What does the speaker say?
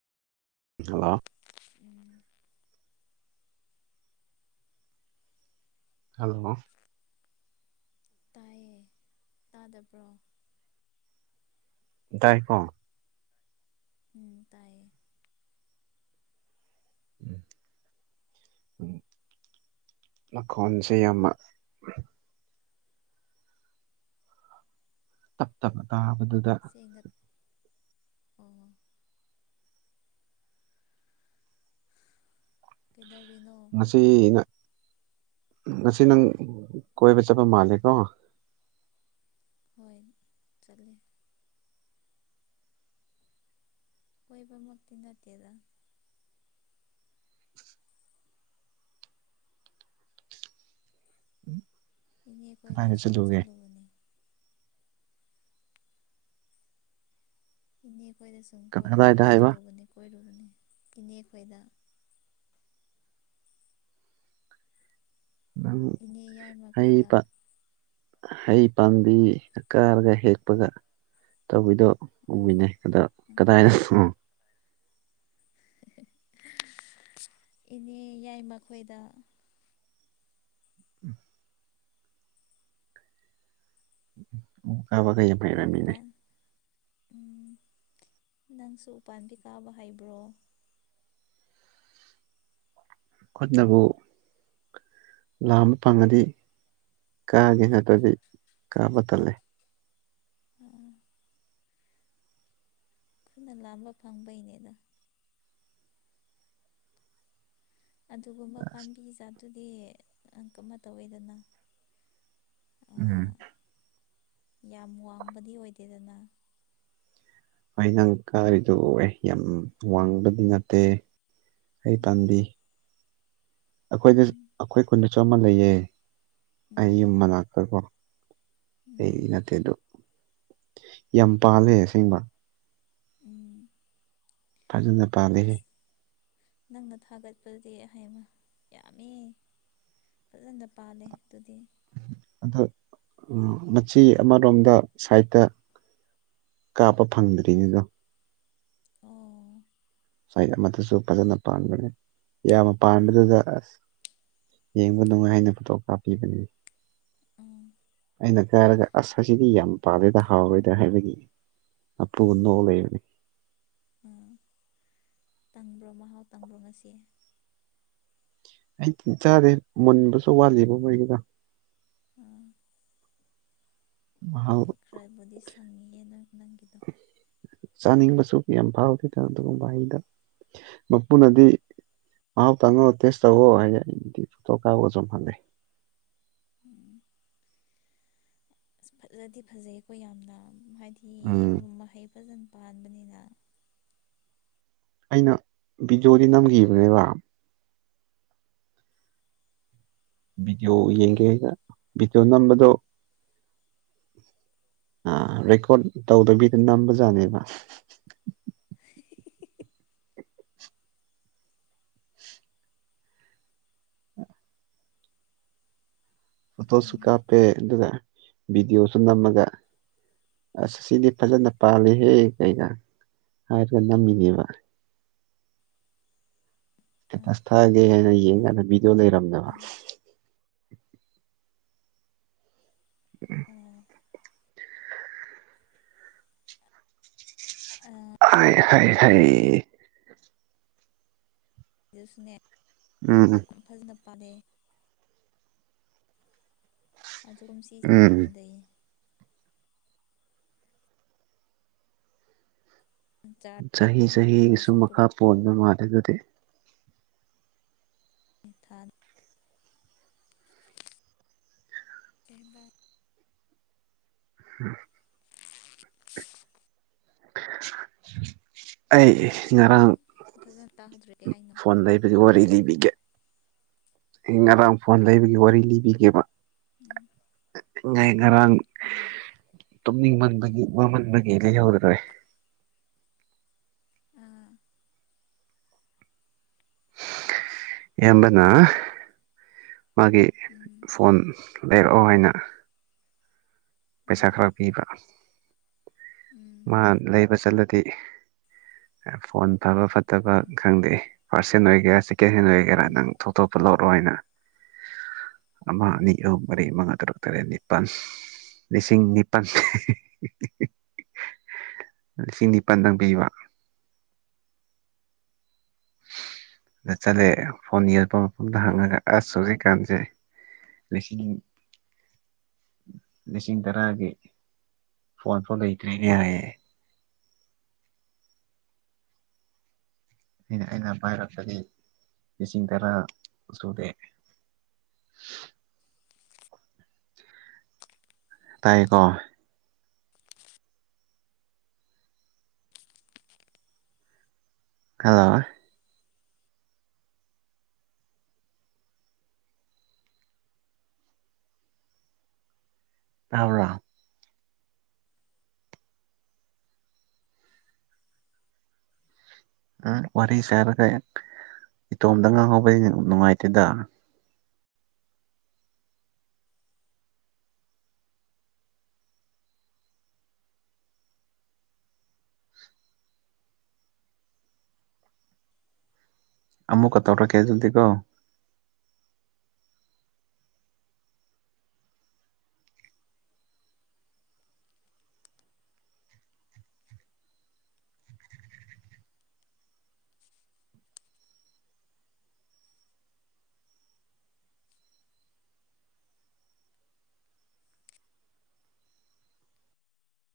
hello ꯎꯝ hello ꯇꯥꯏꯌꯦ ꯇꯥꯗꯕ꯭ꯔꯣ ꯇꯏꯀꯣ ꯎꯝ ꯇꯥꯏꯌꯦ ꯎꯝ ꯎꯝ ꯃꯈꯈꯣꯟꯁꯦ ꯌꯥꯝꯅ ꯇꯞ ꯇꯞꯅ ꯇꯥꯕꯗꯨꯗ ꯊꯦꯡꯒꯠ ꯑꯣ ꯀꯩꯗꯧꯔꯤꯅꯣ ꯉꯁꯤ ꯅꯪ ꯉꯁꯤ ꯅꯪ ꯀꯣꯏꯕ ꯆꯠꯄ ꯃꯥꯜꯂꯦꯀꯣ ꯍꯣꯏ ꯆꯠꯂꯦ ꯀꯣꯏꯕꯃꯛꯇꯤ ꯅꯠꯇꯦꯗ ꯏꯅꯦ ꯈꯣꯏꯗ ꯀꯗꯥꯏꯗ ꯁꯨꯝ ꯆꯠꯂꯨꯒꯦ ꯆꯠꯂꯨꯕꯅꯦ ꯏꯅꯦ ꯈꯣꯏꯗ ꯁꯨꯝ ꯀꯗꯥꯏꯗ ꯍꯥꯏꯕ ꯆꯠꯂꯨꯕꯅꯤ ꯀꯣꯏꯔꯨꯕꯅꯦ ꯏꯅꯦ ꯈꯣꯏꯗ ꯑꯗꯨꯪ ꯏꯅꯦ ꯍ ꯌꯥꯏꯃꯈꯣꯏꯗ ꯄ ꯍꯩ ꯄꯥꯝꯕꯤ ꯀꯥꯔꯒ ꯍꯦꯛꯄꯒ ꯇꯧꯕꯤꯗꯣ ꯎꯝ ꯎꯕꯤꯅꯦ ꯑꯗ ꯎꯝ ꯀꯗꯥꯏꯗ ꯏꯅꯦ ꯌꯥꯏ ꯃꯈꯣꯏꯗ ꯑꯣ ꯀ ꯀꯩ ꯅꯪ ꯎꯄꯥꯟ ꯎꯝ ꯅꯪꯁꯨ ꯎꯄꯥꯥꯟꯕꯤꯤ ꯀꯥꯕ ꯍꯥꯏꯕ꯭ꯔꯣ ꯈꯨꯣꯠꯅꯕꯨ ꯂꯥꯝꯕ ꯐꯪꯉꯗꯤ ꯀꯥꯒꯦ ꯅꯠꯇ꯭ꯔꯗꯤ ꯀꯥꯕ ꯇꯜꯂꯦ ꯑꯥ ꯑꯩꯈꯣꯏꯅ ꯂꯥꯝꯕ ꯐꯪꯕꯩꯅꯦꯗ ꯑꯗꯨꯒꯨꯝꯕ ꯄꯝꯕꯤꯖꯥꯗꯨꯗꯤ ꯑꯪ ꯀ ꯑꯃ ꯇꯧꯋꯦꯗꯅ ꯎꯝ ꯌꯥꯝ ꯋꯥꯡꯕꯗꯤ ꯑꯣꯏꯗꯦꯗꯅ ꯑꯩ ꯅꯪ ꯀꯔꯤꯗꯣ ꯑꯦ ꯌꯥꯝ ꯋꯥꯡꯕꯗꯤ ꯅꯠꯇꯦ ꯑꯩ ꯄꯥꯟꯕꯤ ꯎꯝ ꯑꯩꯈꯣꯏꯗ ꯎꯝ ꯑꯩꯈꯣꯏ ꯀꯨꯟꯗꯁꯨꯝꯃ ꯂꯩꯌꯦ ꯑꯩ ꯎꯝ ꯌꯨꯝ ꯃꯅꯥꯛꯇꯀꯣ ꯎꯝ ꯑꯩꯗꯤ ꯅꯠꯇꯦꯗꯣ ꯌꯥꯝ ꯄꯥꯜꯂꯦ ꯑꯁꯦꯡꯕ ꯎꯝ ꯐꯖꯅ ꯄꯥꯜꯂꯤꯦ ꯑꯁ ꯅꯪꯅ ꯊꯥꯒꯠꯄꯗꯤ ꯑꯩꯍ ꯌꯥꯝꯃꯤ ꯐꯖꯅ ꯄꯥꯜꯂꯦ ꯑꯗꯨꯗꯤ ꯑꯗ ꯃꯆꯤ ꯑꯃꯔꯣꯝꯗ ꯁꯥꯏꯠꯇ ꯀꯥꯞꯄ ꯐꯪꯗ꯭ꯔꯤꯉ ꯑꯗꯣ ꯑꯣ ꯁꯗ ꯑꯃꯗꯨꯁꯨ ꯐꯖꯅ ꯄꯥꯟꯕꯅꯦ ꯌꯥꯝꯕ ꯎꯝ ꯄꯥꯟꯕꯗꯨꯗ ꯑꯁ ꯌꯦꯡꯕ ꯅꯨꯡꯉꯥꯏ ꯍꯥꯏꯅ ꯐꯣꯇꯣꯒ꯭ꯔꯥꯞ ꯄꯤꯕꯅꯤ ꯎꯝ ꯑꯩꯅ ꯀꯥꯏꯔꯒ ꯑꯁ ꯑꯁꯤꯗꯤ ꯌꯥꯝ ꯄꯥꯗꯦꯗ ꯍꯥꯎꯔꯣꯏꯗꯥ ꯍꯥꯏꯕꯒꯤ ꯑꯄ ꯃꯟꯅ ꯎꯝ ꯑꯣꯂ ꯌꯅꯤ ꯎꯝ ꯇꯪꯕ꯭ꯔꯣ ꯃꯍꯥꯎ ꯇꯪꯕ꯭ꯔꯣ ꯉꯁꯤ ꯑꯩ ꯆꯤꯟ ꯆꯥꯗꯦ ꯃꯨꯟꯕꯁꯨ ꯋꯥꯠꯂꯤꯕ ꯃꯣꯏꯒꯤꯗ ꯑꯥ ꯃꯍꯥꯎ ꯍꯣꯏ ꯈꯔꯕꯨꯗꯤ ꯁꯪꯉꯌꯦ ꯅꯪ ꯅꯪꯒꯤꯗꯣ ꯆꯥꯅꯤꯡꯕꯁꯨ ꯀ ꯌꯥꯝ ꯐꯥꯎꯗꯦꯗ ꯑꯗꯨꯒꯨꯝꯕ ꯑꯩꯗ ꯃꯄꯨꯅꯗꯤ ꯍꯥꯎ ꯇꯉꯣ ꯇꯁꯣ ꯍ ꯍꯥꯏꯗꯤ ꯊꯇꯣꯛ ꯀꯥꯕꯨꯣ ꯆꯧ ꯃꯦ ꯎꯝ ꯑ ꯐꯖꯗꯤ ꯐꯖꯩꯀꯣ ꯌꯥꯝꯅ ꯍꯥꯏꯗꯤ ꯎꯝ ꯃꯍꯩ ꯐꯖꯅ ꯄꯥꯟꯕꯅꯤꯅ ꯑꯩꯅ ꯕꯤꯗꯤꯑꯣꯗꯤ ꯅꯝꯈꯤꯕꯅꯦꯕ ꯚꯤꯗꯤꯑꯣ ꯑꯣ ꯌꯦꯡꯒꯦꯒ ꯚꯤꯗꯤꯑꯣ ꯅꯝꯕꯗꯣ ꯑ ꯔꯦꯀꯣꯔꯠ ꯇꯧꯗꯕꯤꯗ ꯅꯝꯕꯖꯥꯠꯅꯦꯕ ꯐꯣꯇꯣꯁꯨ ꯎꯝ ꯀꯥꯞꯄꯦ ꯑꯗꯨꯒ ꯚꯤꯗꯤꯑꯣꯁꯨ ꯅꯝꯃꯒ ꯑꯁ ꯁꯤꯗꯤ ꯐꯖꯅ ꯄꯥꯜꯂꯤꯍꯦ ꯀꯩꯀꯥ ꯍꯥꯏꯔꯒ ꯅꯝꯃꯤꯅꯦꯕ ꯑꯥ ꯏꯁꯇꯦꯇꯁ ꯊꯥꯒꯦ ꯍꯥꯏꯅ ꯌꯦꯡ ꯀꯥꯟꯗ ꯕꯤꯗꯤꯑꯣ ꯂꯩꯔꯝꯗꯕ ꯑꯥ ꯑꯣ ꯑ ꯍꯥꯏ ꯍꯥꯏ ꯍꯥꯏꯌꯦ ꯑꯗꯨꯁꯨꯅꯦ ꯎꯝ ꯍꯥꯞꯈꯨꯝ ꯐꯖꯅ ꯄꯥꯜꯂꯦ ꯑꯗꯨꯒꯨꯝ ꯁꯤꯁꯦ ꯈꯔ ꯎꯝ ꯍꯟꯗꯩꯌꯦ ꯆꯥꯔꯁꯨ ꯆꯍꯤ ꯆꯍꯤꯒꯤꯁꯨꯨ ꯃꯈꯥ ꯄꯨꯔꯛꯑꯦ ꯄꯣꯟꯕ ꯃꯥꯜꯂꯦ ꯑꯗꯨꯗꯤ ꯊꯥ ꯀꯩꯕ ꯎꯝ ꯑꯩ ꯉꯔꯥꯡ ꯐꯖꯅ ꯇꯥꯍꯧꯗ꯭ꯔꯦ ꯀꯩ ꯍꯥꯏꯅꯣ ꯐꯣꯟ ꯂꯩ ꯑꯗꯨꯏ ꯋꯥꯔꯤ ꯂꯤꯕꯤꯒꯦ ꯑꯩ ꯉꯔꯥꯡ ꯐꯣꯟ ꯂꯩꯕꯒꯤ ꯋꯥꯔꯤ ꯂꯤꯕꯤꯒꯦꯕ ꯎꯝ ꯑꯩ ꯉꯥꯏ ꯉꯔꯥꯡ ꯍꯣꯏ ꯇꯨꯝꯅꯤꯡ ꯃꯟꯕꯒꯤ ꯋꯥꯃꯟꯕꯒꯤ ꯂꯤꯍꯧꯗꯔꯦ ꯑꯥ ꯏꯌꯥꯝꯕꯅ ꯃꯥꯒꯤ ꯎꯝ ꯐꯣꯟ ꯂꯩꯔꯛꯑꯣ ꯍꯥꯏꯅ ꯄꯩꯁꯥ ꯎꯝ ꯈꯔ ꯄꯤꯕ ꯎꯝ ꯃꯥ ꯂꯩꯕ ꯆꯠꯂꯗꯤ ꯐꯣꯟ ꯐꯕ ꯐꯠꯇꯕ ꯎꯝ ꯈꯪꯗꯦ ꯐꯥꯔꯁ ꯍꯦꯟ ꯑꯣꯏꯒꯦꯔꯥ ꯁꯦꯀꯦꯟ ꯍꯦꯟ ꯑꯣꯏꯒꯦꯔꯥ ꯎꯝ ꯅꯪ ꯊꯣꯛ ꯊꯣꯛꯄ ꯂꯧꯔꯛꯑꯣꯅ ꯑꯃ ꯎꯝ ꯑꯅꯤ ꯑꯍꯨꯝ ꯃꯔꯤ ꯃꯉꯥ ꯇꯔꯨꯛ ꯇꯔꯦꯠ ꯅꯤꯄꯥꯜ ꯂꯤꯁꯤꯡ ꯅꯤꯄꯜ ꯂꯤꯁꯤꯡ ꯅꯤꯄꯜꯗꯪ ꯄꯤꯕ ꯑꯗ ꯆꯠꯂꯦ ꯐꯣꯟ ꯌꯦꯡꯕ ꯃꯐꯝꯗ ꯍꯪꯉꯒ ꯑꯁ ꯍꯧꯖꯤꯛꯀꯥꯟꯁꯦ ꯂꯤꯁꯤꯡ ꯂꯤꯁꯤꯡ ꯇꯔꯥꯒꯤ ꯐꯣꯟ ꯐꯥꯎ ꯂꯩꯇ꯭ꯔꯤꯅꯦ ꯍꯥꯏꯌꯦ ꯑꯩꯅ ꯑꯩꯅ ꯄꯥꯏꯔꯛꯄꯗꯤ ꯂꯤꯁꯤꯡ ꯇꯔꯥ ꯁꯨꯗꯦ ꯍꯁ ꯇꯥꯏꯌꯦꯀꯣ ꯍꯜꯂꯣ ꯇꯥꯕꯔꯣ ꯎꯝ ꯋꯥꯔꯤ ꯁꯥꯔꯒ ꯏꯇꯣꯝꯇ ꯉꯥꯡꯍꯧꯕꯗꯤ ꯅꯨꯡꯉꯥꯏꯇꯦꯗ ꯑꯃꯨꯛꯀ ꯇꯧꯔꯛꯀꯦ ꯑꯗꯨꯗꯤ ꯀꯣ